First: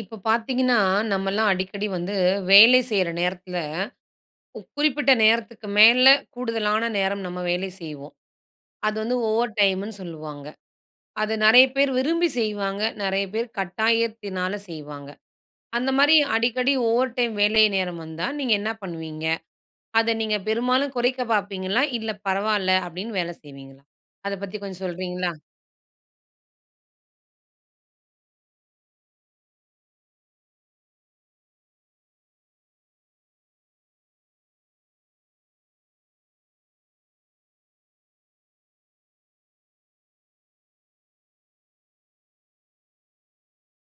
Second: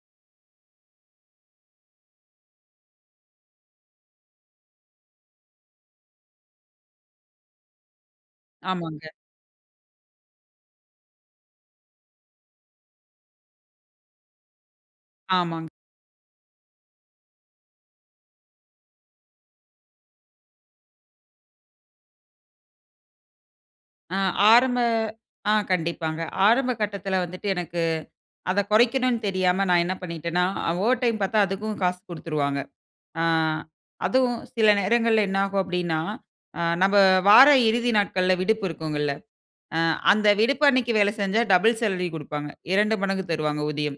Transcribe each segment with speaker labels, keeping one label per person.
Speaker 1: இப்ப பாத்தீங்கன்னா, நம்மல்லாம் அடிக்கடி வந்து வேலை செய்ற நேரத்தில, கு குறிப்பிட்ட நேரத்துக்கு மேல கூடுதலானா நேரம் நம்ம வேலை செய்வோம். அது
Speaker 2: ஆமாங்க.
Speaker 1: வந்து ஓவர் டைம்னு சொல்லுவாங்க. அத நெறைய பேர் விரும்பி செய்வாங்க, நெறைய பேர் கட்டாயத்தினால செய்வாங்க.
Speaker 2: ஆமாங்க.
Speaker 1: அந்தமாரி அடிக்கடி ஓவர் டைம் வேலை நேரம் வந்தா நீங்க என்னா பண்ணுவீங்க? அத நீங்க பெரும்பாலும் குறைக்கப் பாப்பீங்களா? இல்ல பரவால்ல அப்பிடின்னு வேல செய்வீங்களா?
Speaker 2: ஆ,
Speaker 1: அத பத்தி
Speaker 2: ஆரம்ப,
Speaker 1: கொஞ்சம் சொல்றீங்களா?
Speaker 2: ஆ கண்டிப்பாங்க. ஆரம்ப கட்டத்தில வந்துட்டு எனக்கு, அத குறைக்கணுன்னு தெரியாம நான் என்ன பண்ணிட்டேனா, ஆ ஓவர் டைம் பாத்தா அதுக்கும் காசு குடுத்துருவாங்க. ஆ, அதுவும் சில நேரங்கள்ல என்ன ஆகும் அப்பிடின்னா, ஆ நம்ப வார இறுதி நாட்கள்ல விடுப்பு இருக்குங்கல்ல, ஆ அந்த விடுப்பு அன்னக்கி வேல செஞ்சா டபுள் சேலரி குடுப்பாங்க. 2 மடங்கு தருவாங்க ஊதியம்.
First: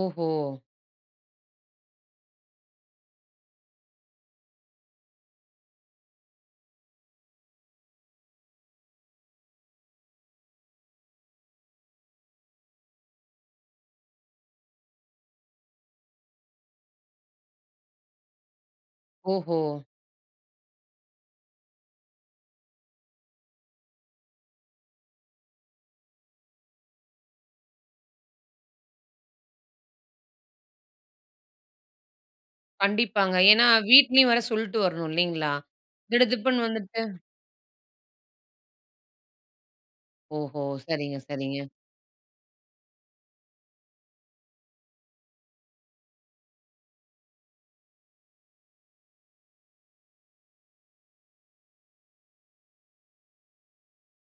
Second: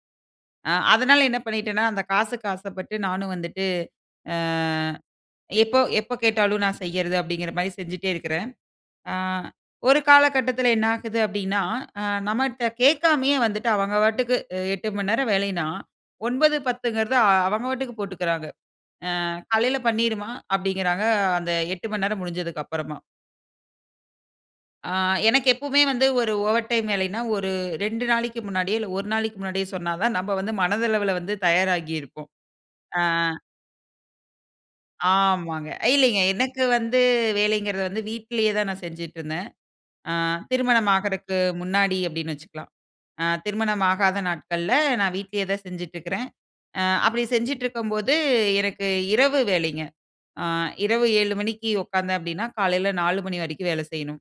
Speaker 1: ஓஹோ!
Speaker 2: ஆ, அதுனால என்ன பண்ணிட்டேன்னா, அந்த காசுக்கு ஆசப்பட்டு நானும் வந்துட்டு, அ எப்போ, எப்ப கேட்டாலும் நான் செய்யிறது அப்பிடிங்கிற மாரி செஞ்சிட்டே இருக்குறேன். ஆ, ஒரு காலகட்டத்தில என்ன ஆகுது அப்பிடின்னா, ஆ நம்மட்ட கேக்காமயே வந்துட்டு, அவங்க பாட்டுக்கு, அ 8:00 மணி நேரம் வேலைன்னா 9:00, 10:00ங்கிறது அ அவங்க பாட்டுக்கு போட்டுக்குறாங்க. அ,
Speaker 1: ஓஹோ!
Speaker 2: காலையில பண்ணிருமா அப்பிடிங்கறாங்க, அந்த 8:00 மணி நேரம் முடிஞ்சதுக்கு அப்பறமா. ஆ, எனக்கு எப்பவுமே வந்து ஒரு ஓவர் டைம் வேலைன்னா, ஒரு 2 நாளைக்கு முன்னாடியே, இல்ல ஒரு நாளைக்கு முன்னாடியே சொன்னா தான் நம்ப வந்து மனதளவுல வந்து தயாராகி இருப்போம். ஆ.
Speaker 1: கண்டிப்பாங்க. ஏன்னா வீட்லேயும் வேற சொல்ட்டு வரணும் இல்லேங்களா!
Speaker 2: ஆமாங்க. ஆ, இல்லேங்க. எனக்கு
Speaker 1: திடுதிப்புன்னு
Speaker 2: வந்து
Speaker 1: வந்துட்டு
Speaker 2: வேலைங்கிறது வந்து வீட்டிலேயே தான் நான் செஞ்சிட்டுருந்தேன். ஆ,
Speaker 1: ஓஹோ!
Speaker 2: திருமணம்
Speaker 1: சரிங்க,
Speaker 2: ஆகுறக்கு
Speaker 1: சரிங்க.
Speaker 2: முன்னாடி அப்பிடின்னு வச்சுக்கலாம். ஆ திருமணம் ஆகாத நாட்கள்ல நான் வீட்டிலேயே தான் செஞ்சுட்டு இருக்கிறேன். ஆ அப்பிடி செஞ்சுட்டுருக்கும்போது எனக்கு இரவு வேலைங்க. ஆ இரவு 7:00 மணிக்கு உட்கார்ந்தேன் அப்பிடின்னா, காலையில 4:00 மணி வரைக்கும் வேலை செய்யணும்.